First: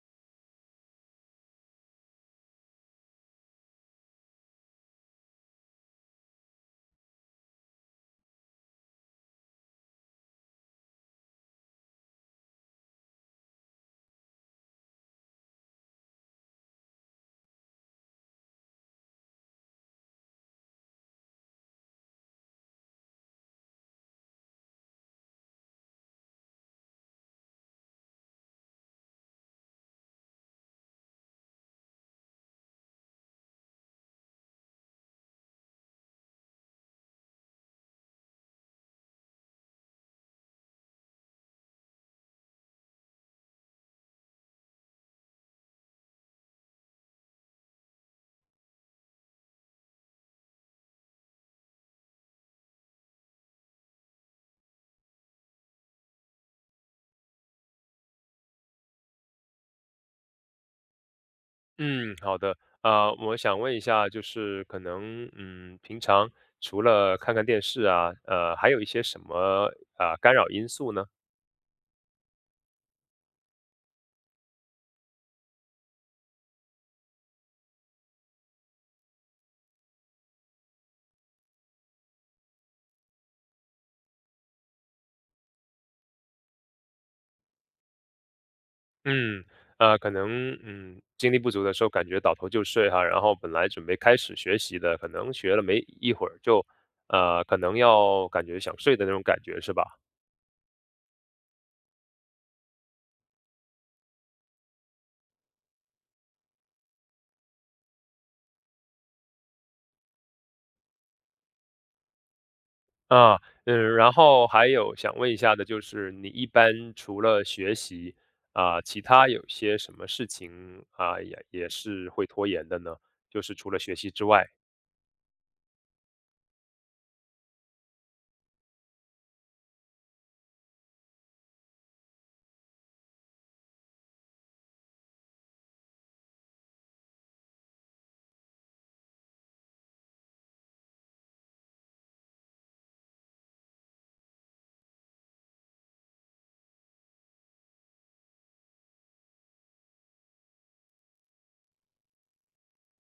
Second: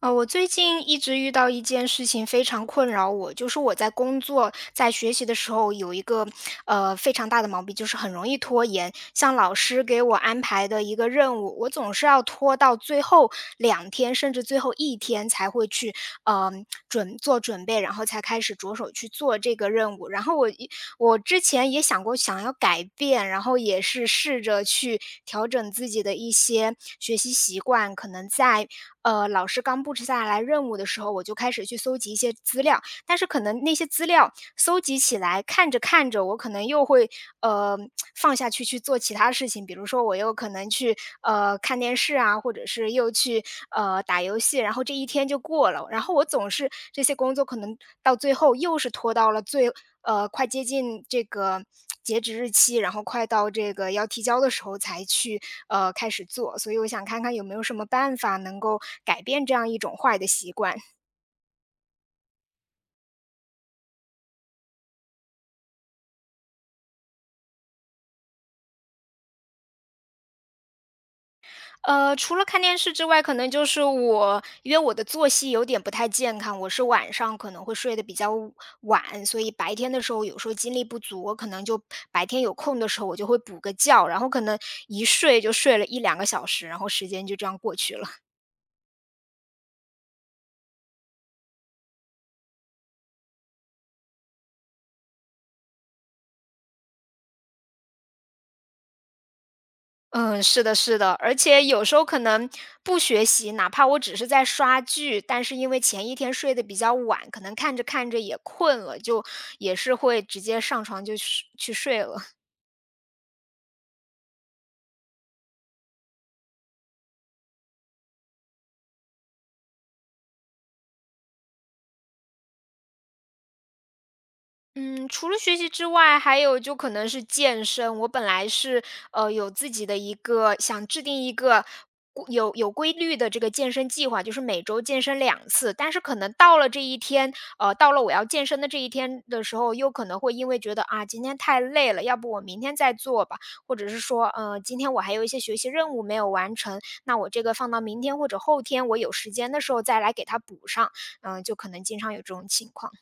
我最近一直遇到一件事情非常困扰我，就是我在工作、在学习的时候有一个非常大的毛病，就是很容易拖延。像老师给我安排的一个任务，我总是要拖到最后两天，甚至最后一天才会去做准备，然后才开始着手去做这个任务。然后我之前也想过想要改变，然后也是试着去调整自己的一些学习习惯，可能在老师刚布置下来任务的时候，我就开始去搜集一些资料，但是可能那些资料搜集起来，看着看着，我可能又会呃放下去做其他事情，比如说我又可能去看电视啊，或者是又去打游戏，然后这一天就过了。然后我总是这些工作可能到最后又是拖到了快接近这个截止日期，然后快到这个要提交的时候才去开始做。所以我想看看有没有什么办法能够改变这样一种坏的习惯。嗯，好的。我想问一下，就是可能，嗯，平常除了看看电视啊，还有一些什么啊、干扰因素呢？除了看电视之外，可能就是因为我的作息有点不太健康，我是晚上可能会睡得比较晚，所以白天的时候有时候精力不足，我可能就白天有空的时候我就会补个觉，然后可能一睡就睡了一两个小时，然后时间就这样过去了。嗯，可能，嗯，精力不足的时候感觉倒头就睡哈，然后本来准备开始学习的，可能学了没一会儿就，可能要感觉想睡的那种感觉是吧？嗯，是的是的，而且有时候可能不学习，哪怕我只是在刷剧，但是因为前一天睡得比较晚，可能看着看着也困了，就也是会直接上床去睡了。啊，嗯，然后还有想问一下的就是，你一般除了学习啊，其他有些什么事情啊，也是会拖延的呢？就是除了学习之外。嗯，除了学习之外，还有就可能是健身。我本来是有自己的一个想制定一个有规律的这个健身计划，就是每周健身两次。但是可能到了这一天，到了我要健身的这一天的时候，又可能会因为觉得啊，今天太累了，要不我明天再做吧，或者是说，今天我还有一些学习任务没有完成，那我这个放到明天或者后天我有时间的时候再来给它补上。嗯、就可能经常有这种情况。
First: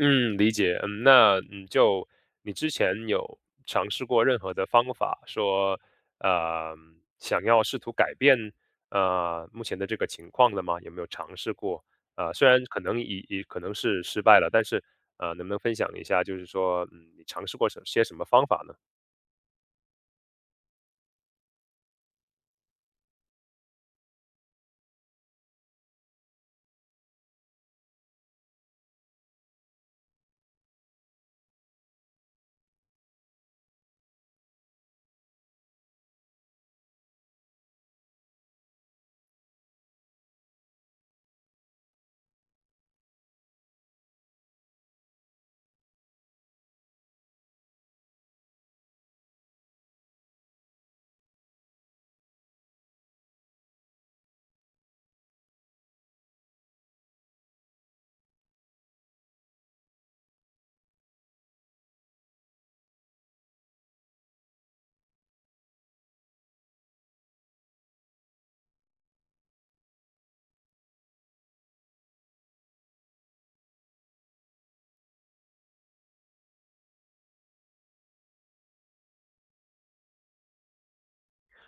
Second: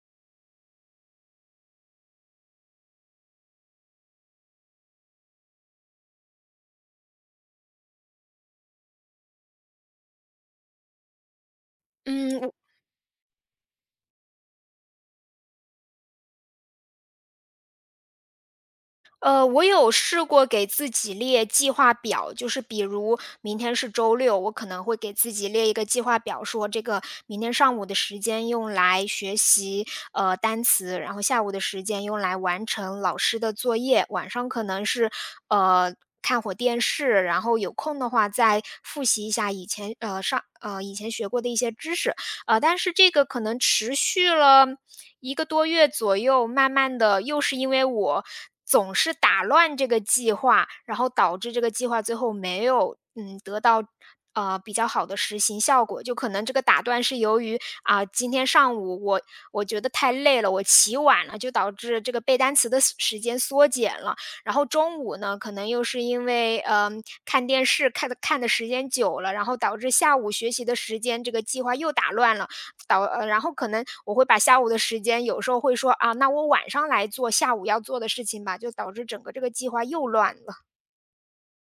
嗯，理解。嗯，那嗯，就你之前有尝试过任何的方法，说呃想要试图改变目前的这个情况的吗？有没有尝试过？虽嗯，然可能也可能是失败了，但是能不能分享一下，就是说嗯，你尝试过什些什么方法呢？我有试过给自己列计划表，就是比如明天是周六，我可能会给自己列一个计划表，说这个明天上午的时间用来学习单词，然后下午的时间用来完成老师的作业，晚上可能是呃看会儿电视，然后有空的话再复习一下以前学过的一些知识，但是这个可能持续了一个多月左右，慢慢的又是因为我总是打乱这个计划，然后导致这个计划最后没有，嗯，得到，比较好的实行效果。就可能这个打断是由于，啊，今天上午我觉得太累了，我起晚了，就导致这个背单词的时间缩减了。然后中午呢，可能又是因为，嗯看电视看的时间久了，然后导致下午学习的时间这个计划又打乱了，然后可能我会把下午的时间，有时候会说啊，那我晚上来做下午要做的事情吧，就导致整个这个计划又乱了。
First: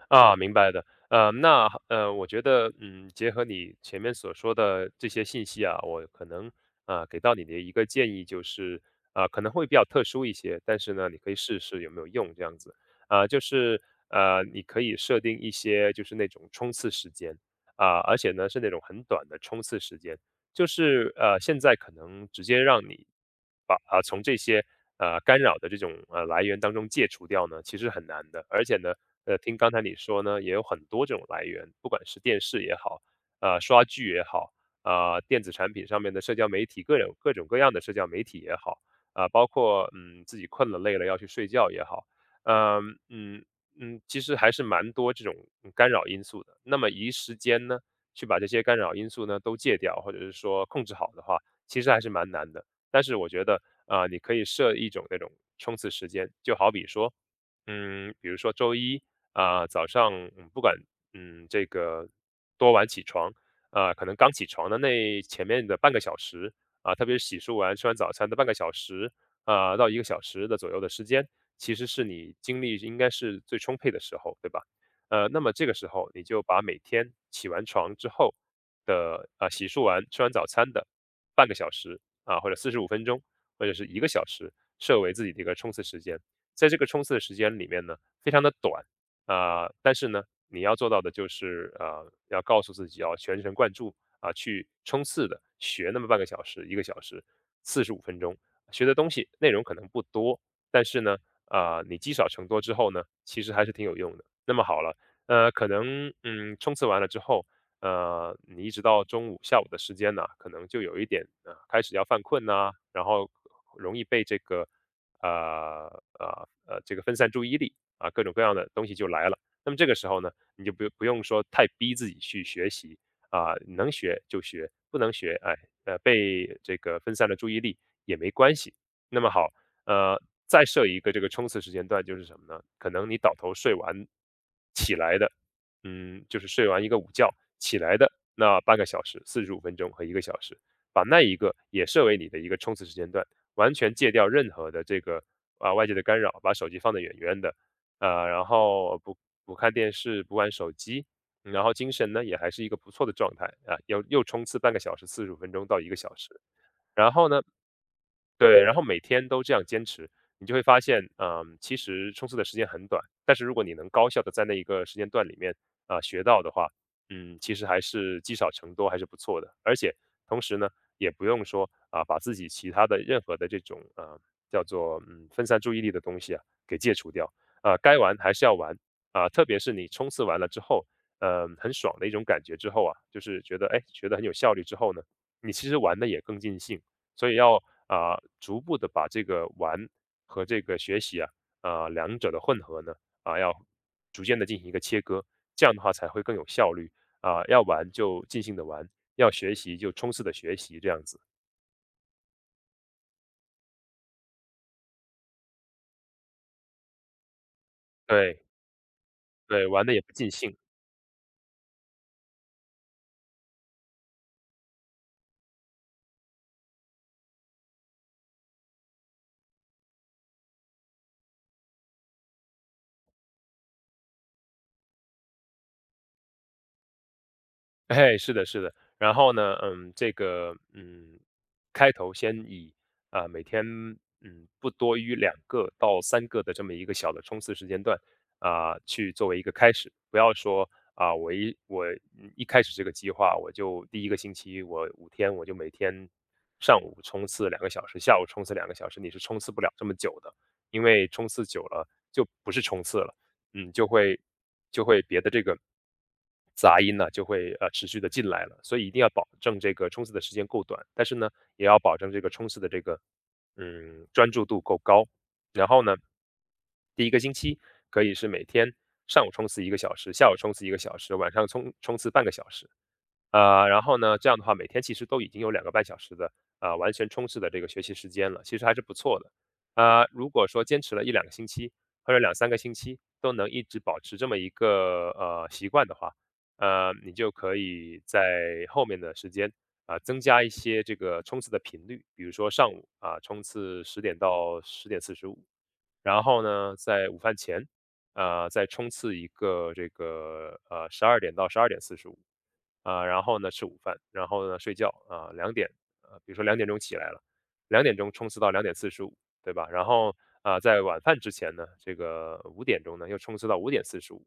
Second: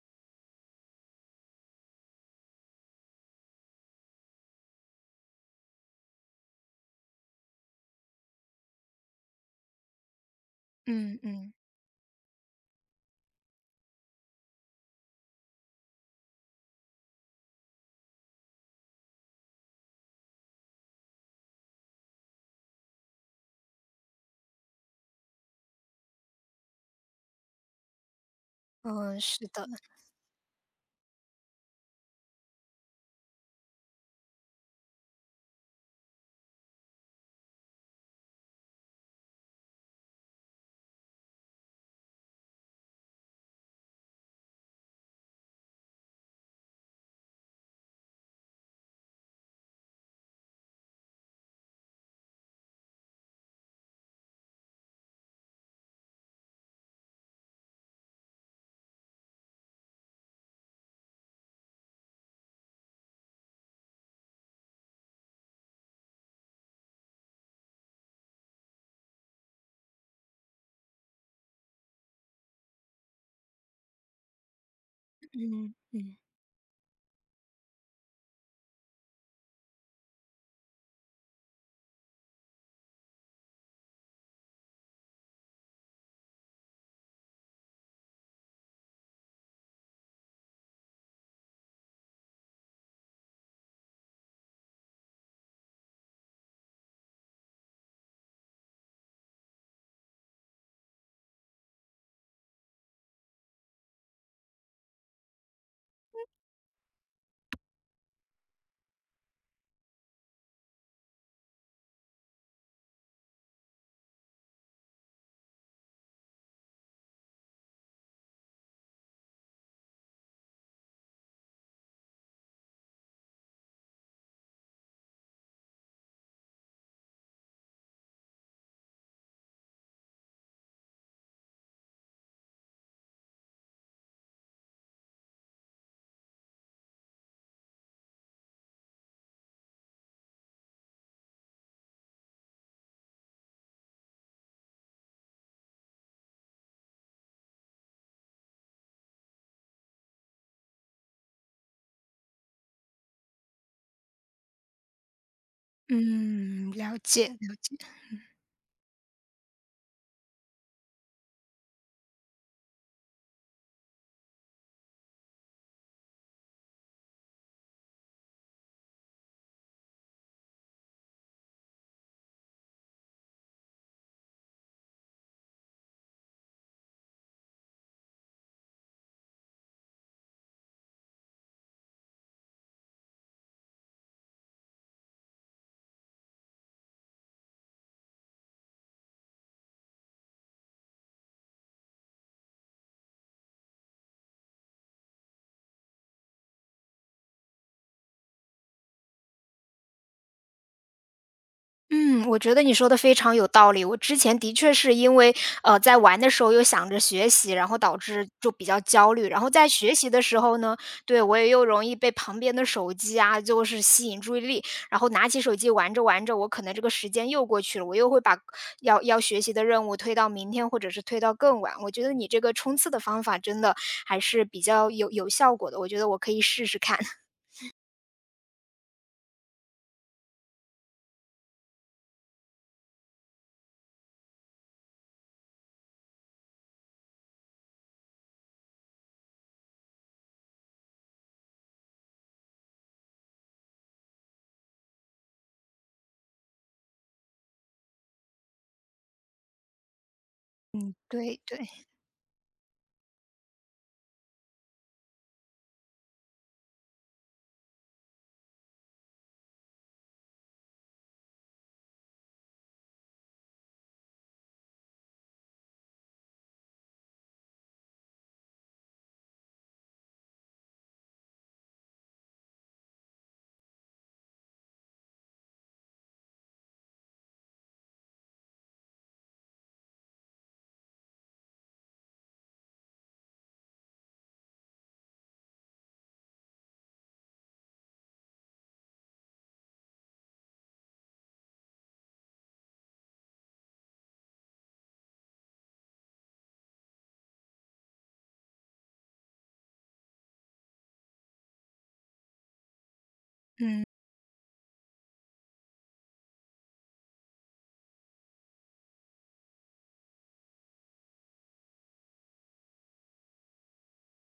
啊，明白的。那我觉得，嗯，结合你前面所说的这些信息啊，我可能啊、给到你的一个建议就是，啊、可能会比较特殊一些，但是呢，你嗯可以嗯。试试有没有用这样子。啊、就是你可以设定一些就是那种冲刺时间啊、而且呢是那种很短的冲刺时间，就是现在可能直接让你把啊从这些干扰的这种来源当中戒除掉呢，其实很难的。而且呢，嗯，是听的，刚才你说呢，也有很多这种来源，不管是电视也好，刷剧也好，啊、电子产品上面的社交媒体，各种各种各样的社交媒体也好，啊、包括嗯自己困了累了要去睡觉也好，嗯嗯嗯，其实还是蛮多这种干扰因素的。那么一时间呢？去把这些干扰因素呢都戒掉，或者是说控制好的话，其实还是蛮难的。但是我觉得啊、你可以设一种那种冲刺时间，就好比说，嗯，比如说周一啊、早上，嗯，不管嗯这个多晚起床，啊、可能刚起床的那前面的半个小时啊、特别是洗漱完吃完早餐的半个小时啊、到一个小时的左右的时间，其实是你精力应该是最充沛的时候，对吧？那么这嗯个时候嗯。你就把每天起完床之后的啊、洗漱完、吃完早餐的半个小时啊，或者四十五分钟，或者是一个小时，设为自己的一个冲刺时间。在这个冲刺的时间里面呢，非常的短啊、但是呢，你要做到的就是啊、要告诉自己要全神贯注啊、去冲刺的学那么半个小时、一个小时、四十五分钟，学的东西内容可能不多，但是呢，啊、你积少成多之后呢，其实还是挺有用的。那么好了。可能嗯，冲刺完了之后，你一直到中午、下午的时间呢，可能就有一点开始要犯困呐、然后容易被这个呃这个分散注意力啊，各种各样的东西就来了。那么这个时候呢，你就不用说太逼自己去学习啊，能学就学，不能学，哎，被这个分散了注意力也没关系。那么好，呃，再设一个这个冲刺时间段，就是什么呢？可能你倒头睡完起来的，嗯，就是睡完一个午觉起来的那半个小时、四十五分钟和一个小时，把那一个也设为你的一个冲刺时间段，完全戒掉任何的这个啊、外界的干扰，把手机放得远远的，然后不看电视，不玩手机，嗯然后精神呢也还是一个不错的状态啊，又冲刺半个小时、四十五分钟到一个小时，嗯，了然解后了。呢对，然后每天都这样坚持，你就会发现，嗯，其实冲刺的时间很短，但是如果你能高效的在那一个时间段里面啊、学到的话，嗯，其实还是积少成多，还是不错的。而且同时呢，也不用说啊、把自己其他的任何的这种啊、叫做嗯分散注意力的东西啊给戒除掉啊、该玩还是要玩啊、特别是你冲刺完了之后，嗯、很爽的一种感觉之后啊，就是觉得哎学得很有效率之后呢，你其实玩的也更尽兴。所以要啊、逐步的把这个玩和这个学习啊、两者的混合呢啊、要逐渐的进行一个切割，这样的话才会更有效率啊、要玩就尽兴的玩，要学习就冲刺的学习，这样子。嗯，我觉得你说的非常有道理。我之前的确是因为，在玩的时候又想着学习，然后导致对就比较焦虑。然后对，在玩学的也习不的尽时候兴。呢，对，我也又容易被旁边的手机啊，就是吸引注意力。然后拿起手机玩着玩着，我可能这个时间又过去了，我又会把要学习的任务推到明天，或者是推到更晚。我觉得你这个冲刺的方法真的还是比较有效果的，我觉得我可以试试看。哎，是的，是的。然后呢，嗯，这个，嗯，开头先以啊、每天嗯不多于两个到三个的这么一个小的冲刺时间段啊、去作为一个开始，不要说啊、我嗯一开始这个计划，我就第一个星期我五天我就每天上午冲刺两个小时，下午冲刺两个小时，你是冲刺不了这么久的，因为冲对刺久对，了就不是冲刺了。嗯，就会别的这个杂音呢，就会持续的进来了。所以一定要保证这个冲刺的时间够短，但是呢，也要保证这个冲刺的这个嗯专注度够高。然后呢，第一个星期可以是每天上午冲刺一个小时，下午冲刺一个小时，晚上冲刺半个小时。然后呢，这样的话每天其实都已经有两个半小时的啊，完全冲刺的这个学习时间了，其实还是不错的。如果说坚持了一两个星期或者两三个星期都能一直保持这么一个，习惯的话，你就可以在后面的时间，啊，增加一些这个冲刺的频率。比如说上午，啊，冲刺十点到十点四十五，然后呢，在午饭前，啊再冲刺一个这个，十二点到十二点四十五。啊，然后呢吃午嗯饭，然后呢睡觉啊，两点，啊，比如说两点钟起来了，两点钟冲刺到两点四十五，对吧？然后啊，在晚饭之前呢，这个五点钟呢又冲刺到五点四十五，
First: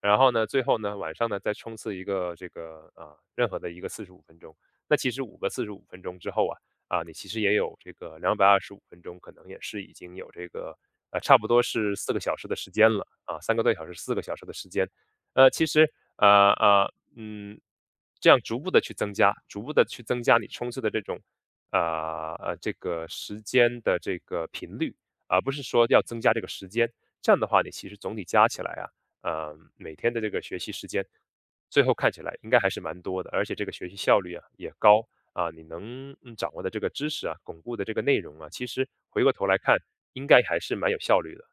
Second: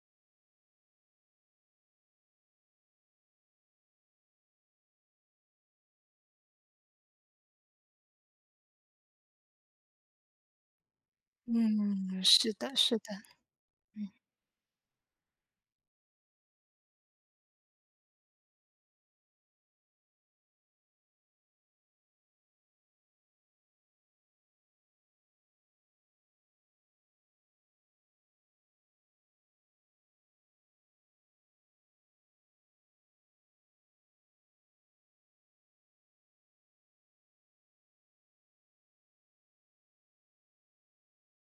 然后呢，最后呢，晚上呢再冲刺一个这个啊、任何的一个四十五分钟。那其实五个四十五分钟之后啊，啊，你其实也有这个两百二十五分钟，可能也是已经有这个差不多是四个嗯，小时是的时的，间是的。了啊，三个多小时、四个小时的时间。其实呃嗯，这样逐步的去增加，逐步的去增加你冲刺的这种这个时间的这个频率，而、不是说要增加这个时间。这样的话，你其实总体加起来啊。每天的这个学习时间，最后看起来应该还是蛮多的，而且这个学习效率啊也高啊，你能嗯掌握的这个知识啊，巩固的这个内容啊，其实回过头来看，应该还是蛮有效率的。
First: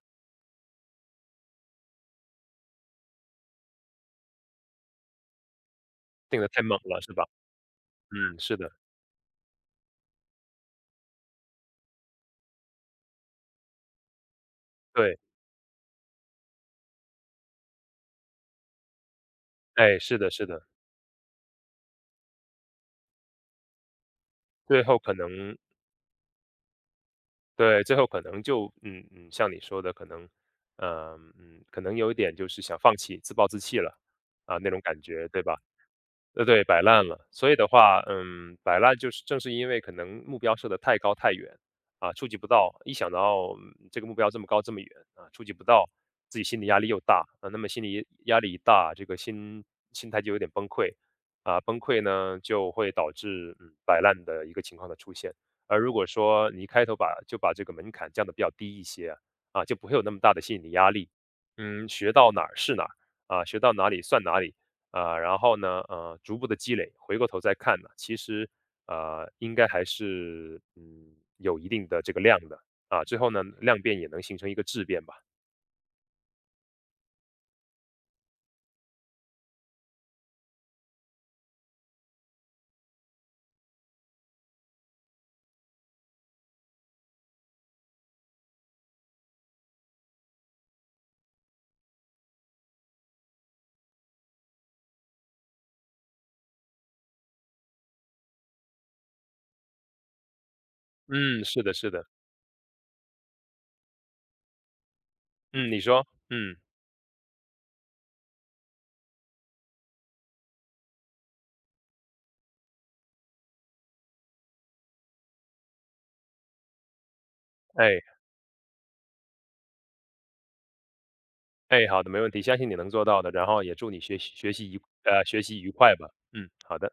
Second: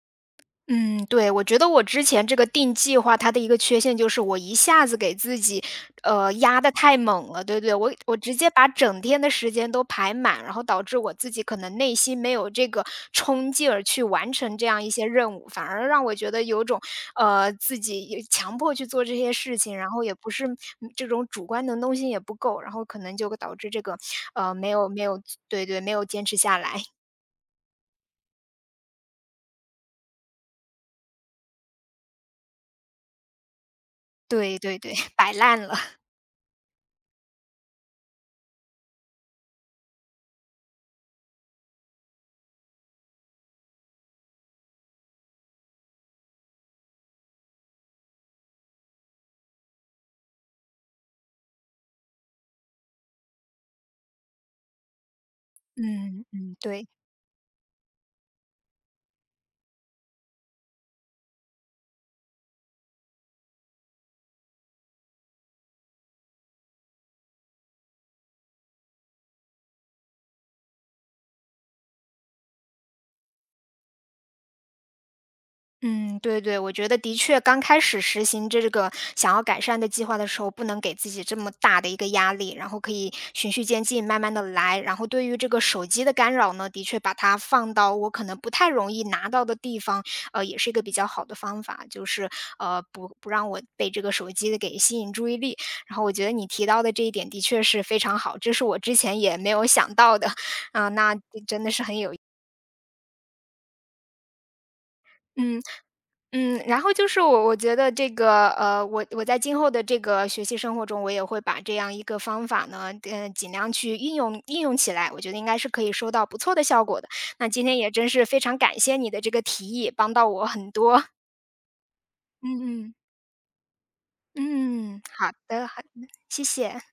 嗯，对，我觉得我之前这个定计划，它的一个缺陷就是我一下子给自己，定的压太的猛太了，是吧？猛了，对对，我直嗯，接是把的，整天的时间都排满，然后导致我自己可能内心没有这个冲劲儿去完成这样一些对，任务，反而让我觉得有种，自己也强迫去做这些事情，然哎，后也是不的，是是的，嗯这种主观能动性也不够，然后可能就会导致这个，最后没可有，能，对对，没有坚持下来。对，最后可能就，嗯嗯，像你说的，可能，嗯嗯，可能有一点就是想放弃，自暴自弃了对啊，那对种对，感 觉，摆对吧？烂了，对，摆烂了。所以的话，嗯，摆烂就是正是因为可能目标设得太高太远，啊，触及不到。一想到嗯这个目标这么高这么远啊，触及不到，自己心理压力又大啊，那么心理压力一大，这个心态就有点崩溃啊，崩溃呢就会导致嗯摆烂的一个情况的出现。而如果嗯说嗯，你一开对。头把就把这个门槛降得比较低一些啊，就不会有那么大的心理压力。嗯，学到哪儿是哪儿啊，学到哪里算哪里。啊，然后呢，逐步的积累，回过头再看呢，其实，应该还是，嗯，有一定的这个量的，啊，最后呢，量变也能形成一个质变吧。嗯，对对，我觉得的确刚开始实行这个想要改善的计划的时候，不能给自己这么大的一个压力，然后可以循序渐进，慢慢的来。然后对于这个手机的干扰呢，的确把它放到我可能不太容易拿到的地方，也是一个比较好的方法，就是不让我被这个手机的给吸引注意力。然后我觉得你提到的这一点的确是非常好，这是我之前也没有想到的。嗯，是的是的，嗯，嗯，你说，嗯，嗯，然后就是我觉得这个，我在今后的这个学习生活中，我也会把这样一个方法呢，嗯，尽量去应用应用起来，我觉得应该是可以收到不错的效果的。那今天也哎，真是非常感谢你的这个提议，帮到我很多。哎，好的，没问题，相信你嗯能嗯做到的，然后也祝你嗯，好学习的，愉好的，快吧，谢嗯，好谢。的。